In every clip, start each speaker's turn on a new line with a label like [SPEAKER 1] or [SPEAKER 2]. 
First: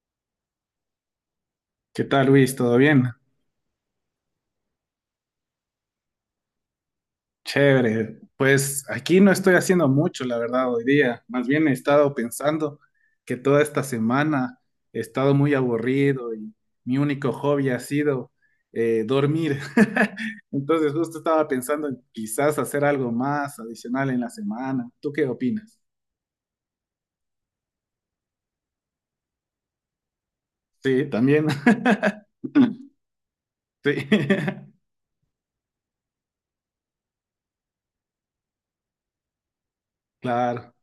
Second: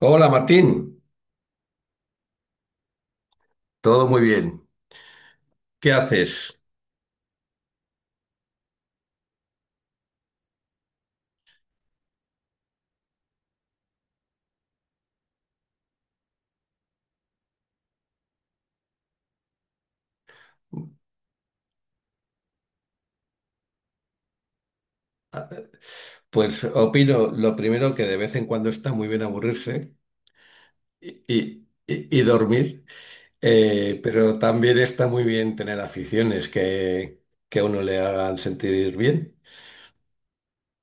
[SPEAKER 1] Hola Martín,
[SPEAKER 2] ¿Qué tal, Luis? ¿Todo bien?
[SPEAKER 1] todo muy bien. ¿Qué haces?
[SPEAKER 2] Chévere. Pues aquí no estoy haciendo mucho, la verdad, hoy día. Más bien he estado pensando que toda esta semana he estado muy aburrido y mi único hobby ha sido dormir. Entonces justo estaba pensando en quizás hacer algo más adicional en la semana. ¿Tú qué opinas?
[SPEAKER 1] Pues opino lo primero que de vez en cuando está muy bien aburrirse
[SPEAKER 2] Sí,
[SPEAKER 1] y,
[SPEAKER 2] también.
[SPEAKER 1] y- y- y dormir,
[SPEAKER 2] Sí,
[SPEAKER 1] pero también está muy bien tener aficiones que a uno le hagan sentir bien.
[SPEAKER 2] claro.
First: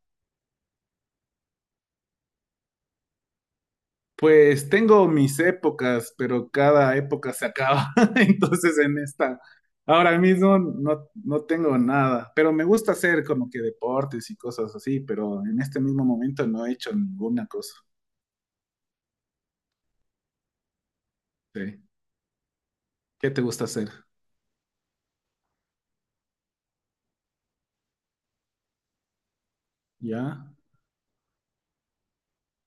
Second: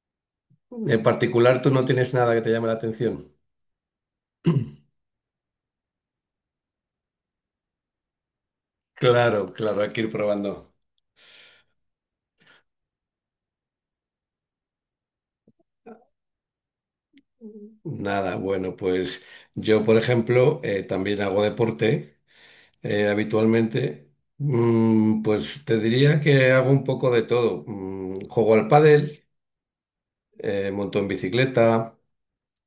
[SPEAKER 1] En particular, ¿tú no tienes nada que te llame la atención?
[SPEAKER 2] Pues tengo mis épocas, pero cada época se acaba. Entonces en esta,
[SPEAKER 1] Claro, claro, hay que ir
[SPEAKER 2] ahora mismo
[SPEAKER 1] probando.
[SPEAKER 2] no tengo nada, pero me gusta hacer como que deportes y cosas así, pero en este mismo momento no he hecho ninguna cosa.
[SPEAKER 1] Nada, bueno, pues yo, por ejemplo, también hago
[SPEAKER 2] Sí.
[SPEAKER 1] deporte. eh,
[SPEAKER 2] ¿Qué te gusta hacer?
[SPEAKER 1] habitualmente, pues te diría que hago un poco de todo. Juego al pádel,
[SPEAKER 2] Ya,
[SPEAKER 1] monto en bicicleta,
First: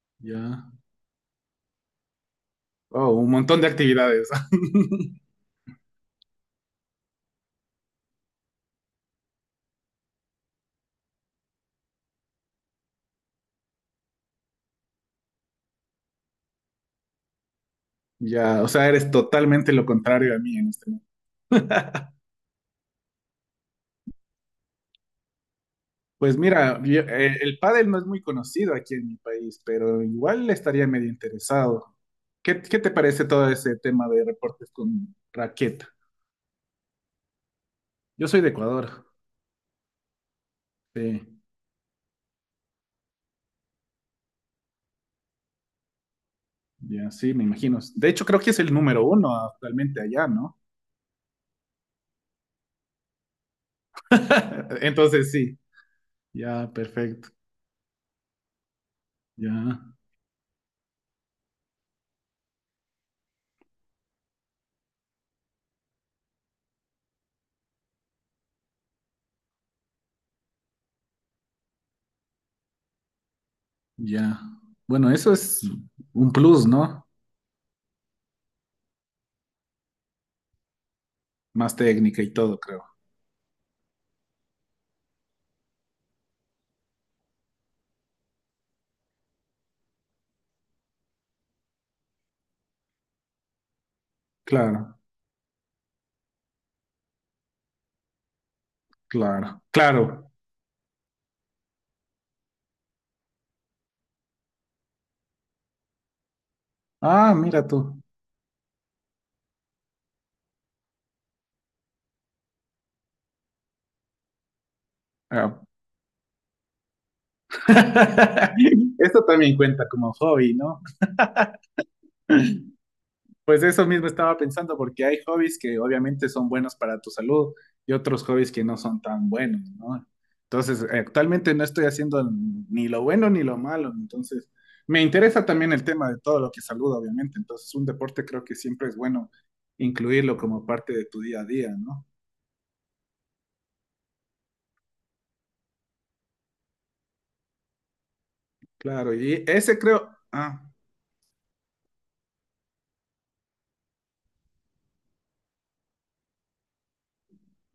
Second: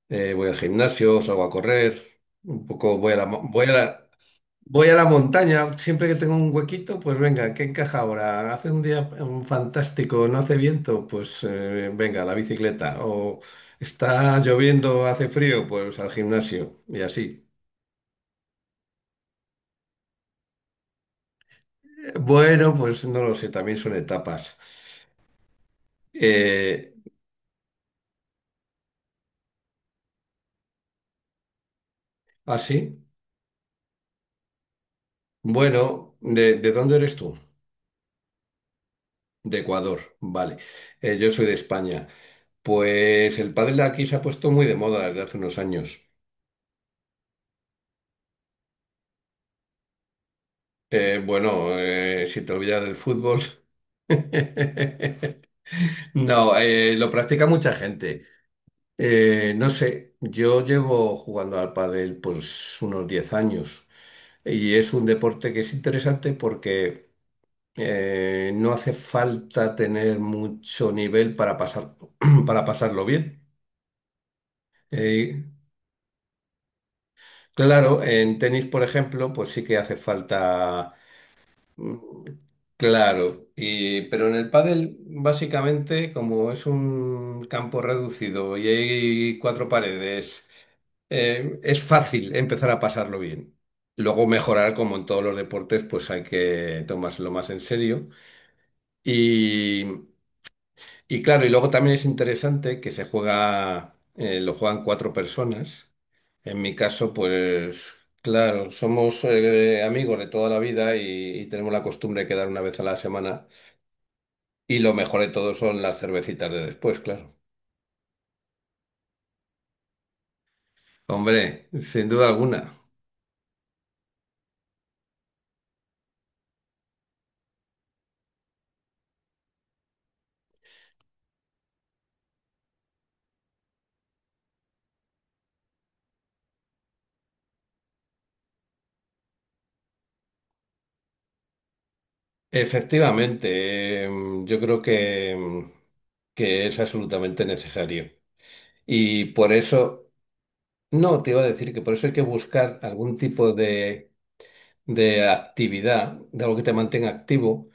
[SPEAKER 1] voy al
[SPEAKER 2] ya.
[SPEAKER 1] gimnasio, salgo a correr, un poco
[SPEAKER 2] Oh,
[SPEAKER 1] voy a la,
[SPEAKER 2] un
[SPEAKER 1] mo-
[SPEAKER 2] montón de actividades.
[SPEAKER 1] voy a la montaña. Siempre que tengo un huequito, pues venga, ¿qué encaja ahora? Hace un día fantástico, no hace viento, pues venga, la bicicleta. O está lloviendo, hace frío, pues al gimnasio y así.
[SPEAKER 2] Ya, o sea, eres totalmente lo contrario a mí en este.
[SPEAKER 1] Bueno, pues no lo sé, también son etapas.
[SPEAKER 2] Pues mira,
[SPEAKER 1] Eh,
[SPEAKER 2] el pádel no es muy conocido aquí en mi país, pero igual estaría medio interesado.
[SPEAKER 1] Ah,
[SPEAKER 2] ¿Qué te
[SPEAKER 1] sí.
[SPEAKER 2] parece todo ese tema de reportes con raqueta?
[SPEAKER 1] Bueno, ¿de dónde eres tú?
[SPEAKER 2] Yo soy de Ecuador.
[SPEAKER 1] De Ecuador, vale. Yo
[SPEAKER 2] Sí,
[SPEAKER 1] soy de España. Pues el pádel de aquí se ha puesto muy de moda desde hace unos años.
[SPEAKER 2] ya sí, me imagino. De hecho, creo que es el número uno actualmente allá, ¿no?
[SPEAKER 1] Bueno, si te olvidas del fútbol.
[SPEAKER 2] Entonces sí,
[SPEAKER 1] No,
[SPEAKER 2] ya,
[SPEAKER 1] lo
[SPEAKER 2] perfecto.
[SPEAKER 1] practica mucha gente. No
[SPEAKER 2] Ya,
[SPEAKER 1] sé, yo llevo jugando al pádel pues unos 10 años y es un deporte que es interesante porque no hace falta tener mucho nivel para pasar, para pasarlo bien.
[SPEAKER 2] ya. Bueno, eso
[SPEAKER 1] Eh,
[SPEAKER 2] es un plus, ¿no?
[SPEAKER 1] claro, en tenis, por ejemplo, pues sí que hace falta,
[SPEAKER 2] Más
[SPEAKER 1] mm,
[SPEAKER 2] técnica y todo, creo.
[SPEAKER 1] claro, pero en el pádel, básicamente, como es un campo reducido y hay cuatro paredes, es fácil empezar a pasarlo bien. Luego mejorar, como
[SPEAKER 2] Claro,
[SPEAKER 1] en todos los deportes, pues hay que tomárselo más en serio.
[SPEAKER 2] claro,
[SPEAKER 1] Y,
[SPEAKER 2] claro.
[SPEAKER 1] Y claro, y luego también es interesante que se juega, lo juegan cuatro personas. En mi caso,
[SPEAKER 2] Ah, mira
[SPEAKER 1] pues
[SPEAKER 2] tú.
[SPEAKER 1] claro, somos amigos de toda la vida y tenemos la costumbre de quedar una vez a la semana. Y lo mejor de todo
[SPEAKER 2] Ah,
[SPEAKER 1] son las cervecitas de después, claro.
[SPEAKER 2] esto también cuenta como hobby, ¿no?
[SPEAKER 1] Hombre, sin duda alguna.
[SPEAKER 2] Pues eso mismo estaba pensando, porque hay hobbies que obviamente son buenos para tu salud y otros hobbies que no son tan buenos, ¿no? Entonces, actualmente no estoy haciendo ni lo bueno ni lo malo, entonces me interesa también el tema de todo lo que es salud, obviamente, entonces un deporte creo que siempre es bueno incluirlo como parte de tu día a día, ¿no?
[SPEAKER 1] Efectivamente, yo creo que es absolutamente necesario.
[SPEAKER 2] Claro,
[SPEAKER 1] Y
[SPEAKER 2] y
[SPEAKER 1] por
[SPEAKER 2] ese creo,
[SPEAKER 1] eso,
[SPEAKER 2] ah,
[SPEAKER 1] no, te iba a decir que por eso hay que buscar algún tipo de actividad, de algo que te mantenga activo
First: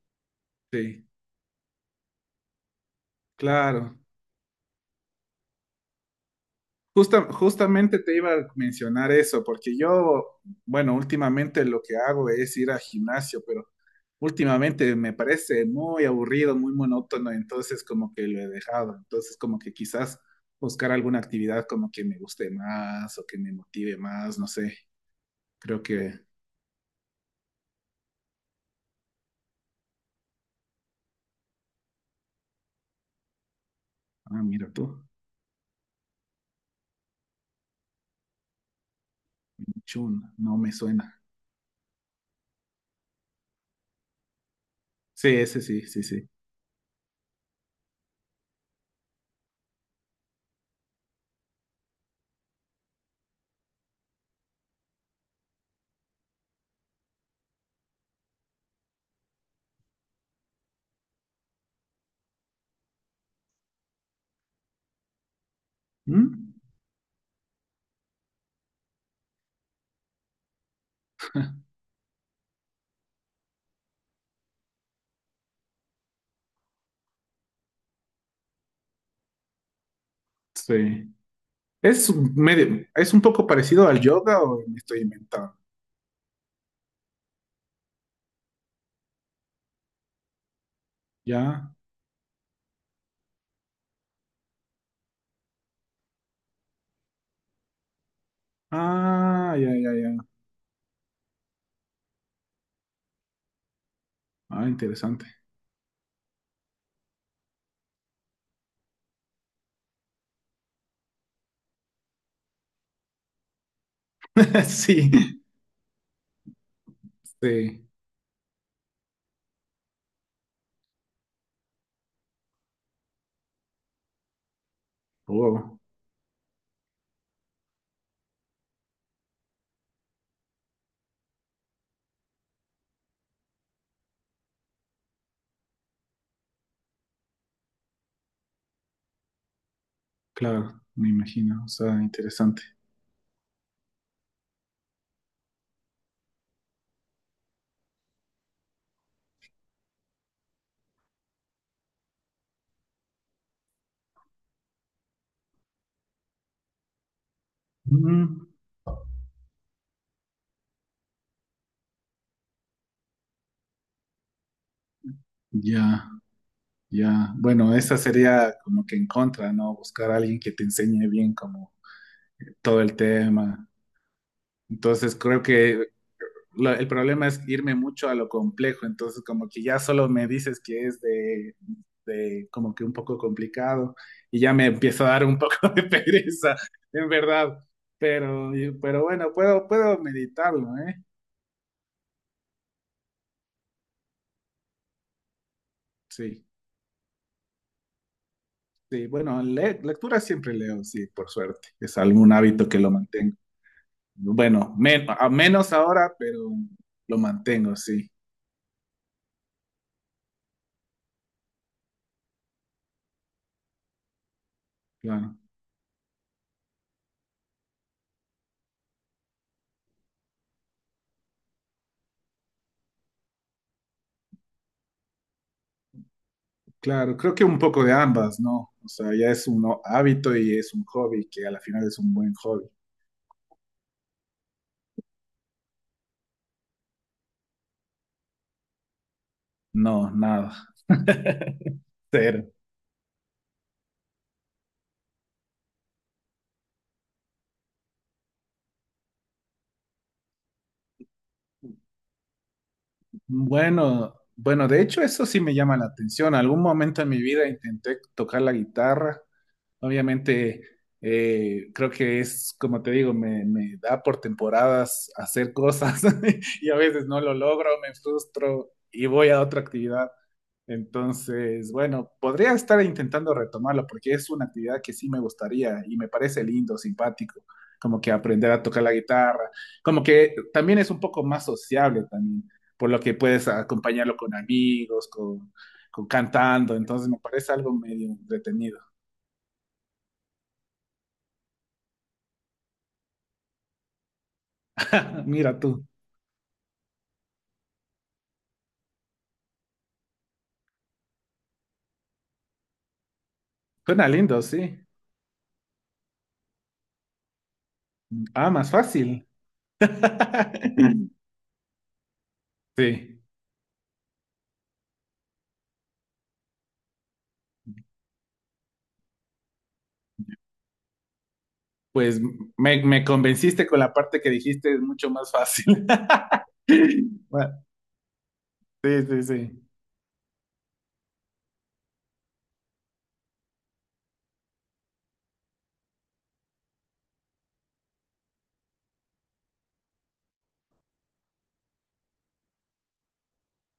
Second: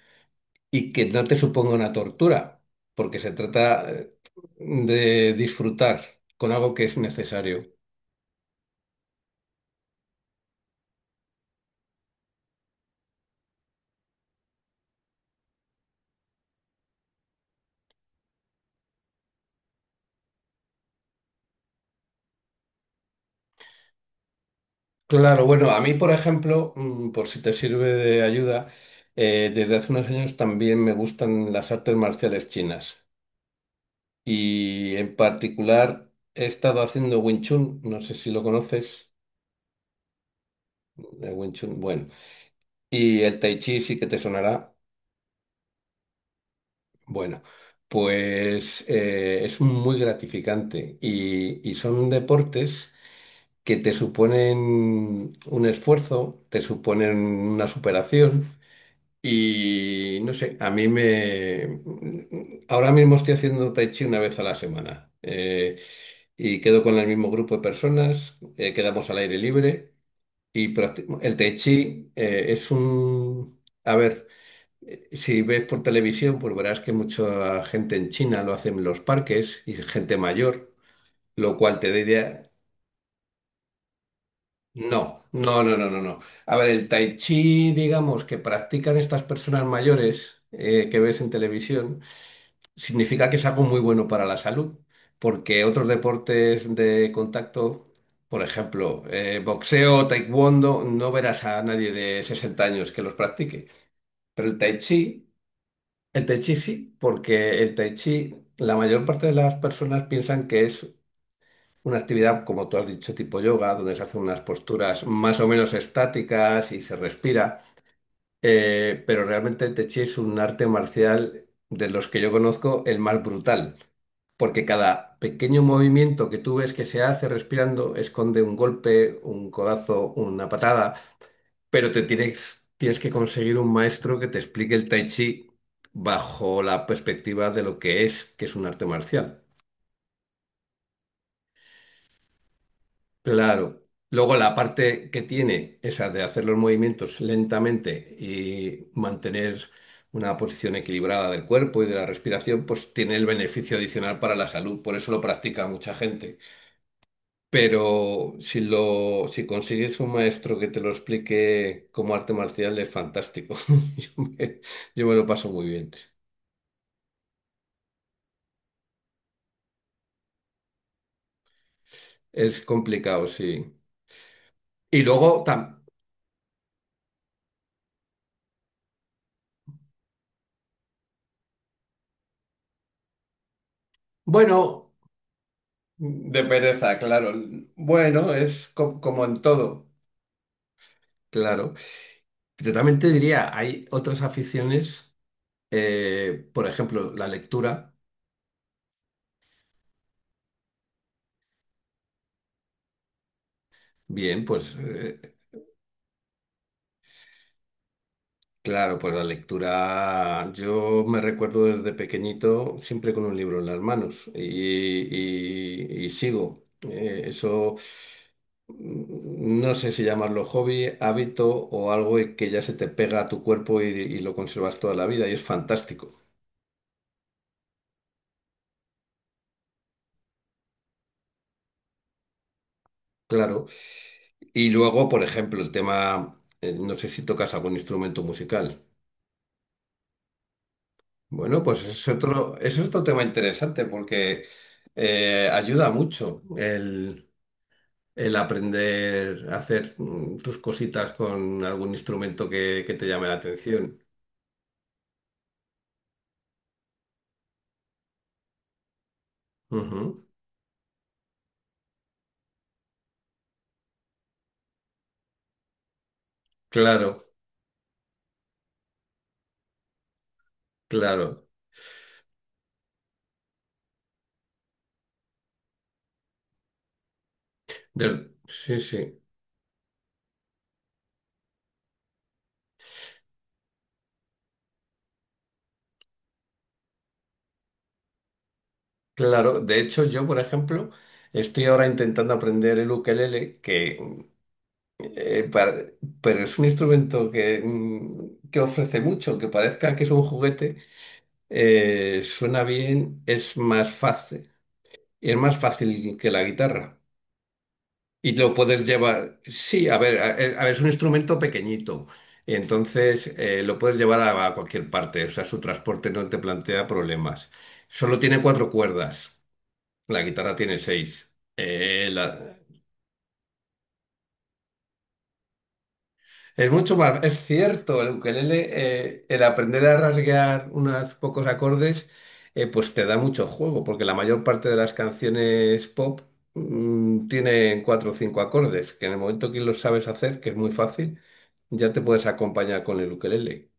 [SPEAKER 1] y
[SPEAKER 2] sí,
[SPEAKER 1] que no te suponga una tortura, porque se trata
[SPEAKER 2] claro.
[SPEAKER 1] de disfrutar con algo que es necesario.
[SPEAKER 2] Justamente te iba a mencionar eso, porque yo, bueno, últimamente lo que hago es ir al gimnasio, pero últimamente me parece muy aburrido, muy monótono, entonces como que lo he dejado, entonces como que quizás buscar alguna actividad como que me guste más o que me motive más, no sé,
[SPEAKER 1] Claro, bueno, a
[SPEAKER 2] creo
[SPEAKER 1] mí, por
[SPEAKER 2] que,
[SPEAKER 1] ejemplo, por si te sirve de ayuda, desde hace unos años también me gustan las artes marciales chinas
[SPEAKER 2] ah, mira
[SPEAKER 1] y
[SPEAKER 2] tú,
[SPEAKER 1] en particular he estado haciendo Wing Chun, no sé si lo conoces,
[SPEAKER 2] chun, no me suena.
[SPEAKER 1] el Wing Chun, bueno, y el Tai Chi sí que te sonará.
[SPEAKER 2] Sí, ese sí, sí, sí.
[SPEAKER 1] Bueno, pues es muy gratificante y son deportes que te suponen un esfuerzo, te suponen una superación y no sé, a mí me... Ahora mismo estoy haciendo tai chi una vez a la semana,
[SPEAKER 2] ¿Mm?
[SPEAKER 1] y quedo con el mismo grupo de personas, quedamos al aire libre y el tai chi es un... A ver. Si ves por televisión, pues verás que mucha gente en China lo hace en los parques y gente mayor,
[SPEAKER 2] Sí.
[SPEAKER 1] lo cual te
[SPEAKER 2] Es un
[SPEAKER 1] diría,
[SPEAKER 2] medio, es un poco parecido al yoga o me estoy
[SPEAKER 1] no,
[SPEAKER 2] inventando,
[SPEAKER 1] no, no, no, no, no. A ver, el tai chi, digamos, que practican estas personas mayores, que ves en
[SPEAKER 2] ¿ya?
[SPEAKER 1] televisión, significa que es algo muy bueno para la salud, porque otros deportes de contacto, por ejemplo,
[SPEAKER 2] Ah, ya, ya,
[SPEAKER 1] boxeo,
[SPEAKER 2] ya.
[SPEAKER 1] taekwondo, no verás a nadie de 60 años que los practique. Pero el
[SPEAKER 2] Ah,
[SPEAKER 1] tai
[SPEAKER 2] interesante.
[SPEAKER 1] chi... El tai chi sí, porque el tai chi, la mayor parte de las personas piensan que es una actividad, como tú has dicho, tipo yoga, donde se hacen unas posturas
[SPEAKER 2] Sí,
[SPEAKER 1] más o menos estáticas y se respira.
[SPEAKER 2] sí.
[SPEAKER 1] Pero realmente el tai chi es un arte marcial de los que yo conozco el más brutal, porque cada pequeño
[SPEAKER 2] Oh,
[SPEAKER 1] movimiento que tú ves que se hace respirando esconde un golpe, un codazo, una patada. Pero tienes que conseguir un maestro que te explique el Tai Chi bajo la perspectiva de lo que es un arte marcial.
[SPEAKER 2] claro, me imagino. O sea, interesante.
[SPEAKER 1] Claro. Luego la parte que tiene, esa de hacer los movimientos lentamente y mantener una posición equilibrada del cuerpo y de la respiración, pues tiene el beneficio adicional para la salud. Por eso lo practica mucha gente. Pero
[SPEAKER 2] Mm,
[SPEAKER 1] si consigues un maestro que te lo explique como arte marcial, es fantástico. Yo me, yo me lo paso muy bien.
[SPEAKER 2] ya, ya. Bueno, esa sería como que en contra, ¿no? Buscar a alguien que te enseñe bien como
[SPEAKER 1] Es
[SPEAKER 2] todo el
[SPEAKER 1] complicado,
[SPEAKER 2] tema.
[SPEAKER 1] sí. Y
[SPEAKER 2] Entonces,
[SPEAKER 1] luego,
[SPEAKER 2] creo que el problema es irme mucho a lo complejo, entonces como que ya solo me dices que es de como que un poco complicado y ya me
[SPEAKER 1] bueno,
[SPEAKER 2] empieza a dar un poco de
[SPEAKER 1] de
[SPEAKER 2] pereza,
[SPEAKER 1] pereza,
[SPEAKER 2] en
[SPEAKER 1] claro.
[SPEAKER 2] verdad.
[SPEAKER 1] Bueno,
[SPEAKER 2] Pero,
[SPEAKER 1] es
[SPEAKER 2] pero
[SPEAKER 1] como
[SPEAKER 2] bueno,
[SPEAKER 1] en
[SPEAKER 2] puedo,
[SPEAKER 1] todo,
[SPEAKER 2] puedo meditarlo, ¿eh?
[SPEAKER 1] claro. Yo también te diría, hay otras aficiones,
[SPEAKER 2] Sí,
[SPEAKER 1] por ejemplo, la lectura.
[SPEAKER 2] sí, bueno, lectura siempre leo, sí, por suerte, es algún hábito que lo mantengo.
[SPEAKER 1] Bien,
[SPEAKER 2] Bueno,
[SPEAKER 1] pues
[SPEAKER 2] a menos ahora, pero lo mantengo, sí,
[SPEAKER 1] claro, pues la lectura, yo me recuerdo desde pequeñito siempre con un libro en las manos y,
[SPEAKER 2] claro.
[SPEAKER 1] y- y sigo. Eso no sé si llamarlo hobby, hábito o algo que ya se te pega a tu cuerpo y lo conservas toda la vida y es fantástico,
[SPEAKER 2] Claro, creo que un poco de ambas, ¿no? O sea, ya es un hábito y es un hobby, que a la final es un buen hobby.
[SPEAKER 1] claro. Y luego, por ejemplo, el tema, no sé si tocas algún instrumento musical.
[SPEAKER 2] No, nada.
[SPEAKER 1] Bueno, pues es
[SPEAKER 2] Cero.
[SPEAKER 1] otro, es otro tema interesante porque ayuda mucho el aprender a hacer tus cositas con algún instrumento que te llame la atención.
[SPEAKER 2] Bueno, bueno, de hecho eso sí me llama la atención. Algún momento en mi vida intenté tocar la guitarra.
[SPEAKER 1] Ujú.
[SPEAKER 2] Obviamente, creo que es, como te digo, me da por temporadas hacer cosas y a veces
[SPEAKER 1] Claro,
[SPEAKER 2] no lo logro, me frustro y voy a otra actividad.
[SPEAKER 1] claro.
[SPEAKER 2] Entonces, bueno, podría estar intentando retomarlo porque es una actividad que sí me gustaría y me parece lindo, simpático, como que aprender a
[SPEAKER 1] Sí,
[SPEAKER 2] tocar la
[SPEAKER 1] sí.
[SPEAKER 2] guitarra, como que también es un poco más sociable también, por lo que puedes acompañarlo con amigos, con cantando, entonces me parece algo medio entretenido.
[SPEAKER 1] Claro, de hecho yo, por ejemplo, estoy ahora intentando aprender el ukelele, eh,
[SPEAKER 2] Mira tú.
[SPEAKER 1] para- pero es un instrumento que ofrece mucho, que parezca que es un juguete, suena bien, es más
[SPEAKER 2] Suena lindo,
[SPEAKER 1] fácil,
[SPEAKER 2] sí.
[SPEAKER 1] y es más fácil que la guitarra. Y
[SPEAKER 2] Ah,
[SPEAKER 1] lo
[SPEAKER 2] más
[SPEAKER 1] puedes
[SPEAKER 2] fácil.
[SPEAKER 1] llevar, sí, a ver, es un instrumento pequeñito,
[SPEAKER 2] Sí.
[SPEAKER 1] entonces lo puedes llevar a cualquier parte, o sea, su transporte no te plantea problemas. Solo tiene cuatro cuerdas. La guitarra tiene seis.
[SPEAKER 2] Pues me convenciste con la parte que dijiste, es mucho más fácil.
[SPEAKER 1] Es mucho más, es
[SPEAKER 2] Bueno,
[SPEAKER 1] cierto, el ukelele,
[SPEAKER 2] sí, sí,
[SPEAKER 1] el
[SPEAKER 2] sí.
[SPEAKER 1] aprender a rasguear unos pocos acordes, pues te da mucho juego, porque la mayor parte de las canciones pop tienen cuatro o cinco acordes, que en el momento que los sabes hacer, que es muy fácil, ya te puedes acompañar con el ukelele.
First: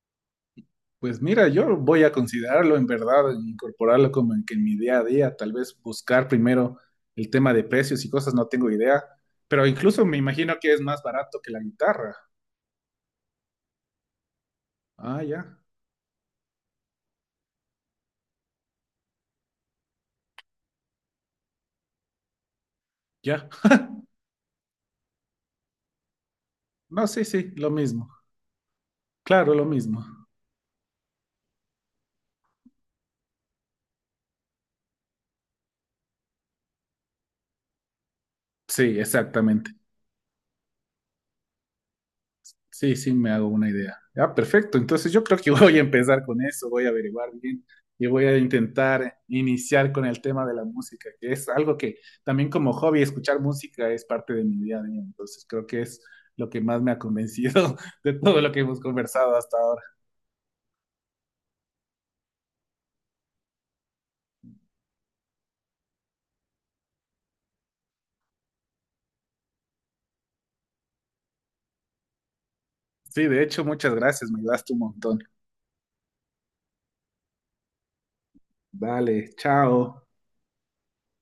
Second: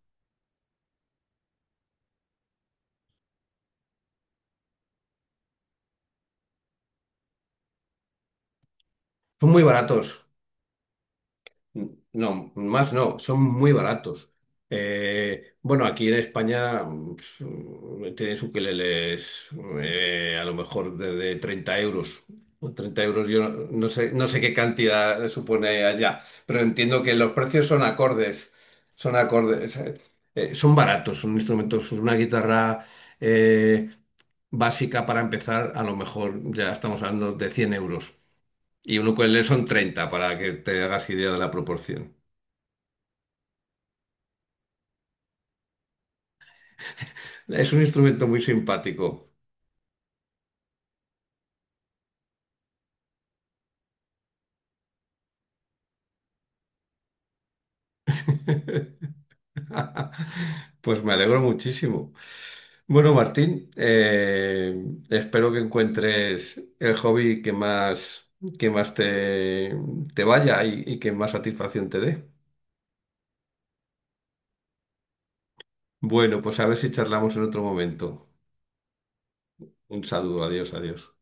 [SPEAKER 2] Pues mira, yo voy a considerarlo en verdad, en incorporarlo como en que en mi día a día, tal vez buscar primero el tema de precios y cosas, no tengo idea,
[SPEAKER 1] Son muy
[SPEAKER 2] pero incluso me
[SPEAKER 1] baratos.
[SPEAKER 2] imagino que es más barato que la guitarra.
[SPEAKER 1] No, más no, son muy baratos.
[SPEAKER 2] Ah,
[SPEAKER 1] Eh,
[SPEAKER 2] ya,
[SPEAKER 1] bueno, aquí en España tienes ukeleles a lo mejor de 30 euros. O 30 euros, yo
[SPEAKER 2] ya.
[SPEAKER 1] no no sé, qué cantidad supone allá, pero entiendo
[SPEAKER 2] No,
[SPEAKER 1] que
[SPEAKER 2] sí,
[SPEAKER 1] los
[SPEAKER 2] sí,
[SPEAKER 1] precios
[SPEAKER 2] lo
[SPEAKER 1] son
[SPEAKER 2] mismo.
[SPEAKER 1] acordes, son
[SPEAKER 2] Claro, lo
[SPEAKER 1] acordes,
[SPEAKER 2] mismo.
[SPEAKER 1] son baratos, son instrumentos, una guitarra eh, básica para empezar, a lo mejor ya estamos hablando de 100 euros. Y
[SPEAKER 2] Sí,
[SPEAKER 1] un ukelele son
[SPEAKER 2] exactamente.
[SPEAKER 1] 30 para que te hagas idea de la proporción.
[SPEAKER 2] Sí, sí, me hago una idea. Ah, perfecto. Entonces yo creo que voy a empezar con eso, voy a averiguar bien
[SPEAKER 1] Es un
[SPEAKER 2] y
[SPEAKER 1] instrumento
[SPEAKER 2] voy a
[SPEAKER 1] muy
[SPEAKER 2] intentar
[SPEAKER 1] simpático.
[SPEAKER 2] iniciar con el tema de la música, que es algo que también como hobby, escuchar música es parte de mi día a día. Entonces creo que es lo que más me ha convencido de todo lo que hemos conversado hasta ahora.
[SPEAKER 1] Pues me alegro muchísimo. Bueno, Martín, espero que encuentres el hobby que más te vaya y que más satisfacción te dé.
[SPEAKER 2] Sí, de hecho, muchas gracias, me ayudaste un montón.
[SPEAKER 1] Bueno, pues a ver si charlamos en otro momento.
[SPEAKER 2] Vale,
[SPEAKER 1] Un
[SPEAKER 2] chao.
[SPEAKER 1] saludo, adiós, adiós.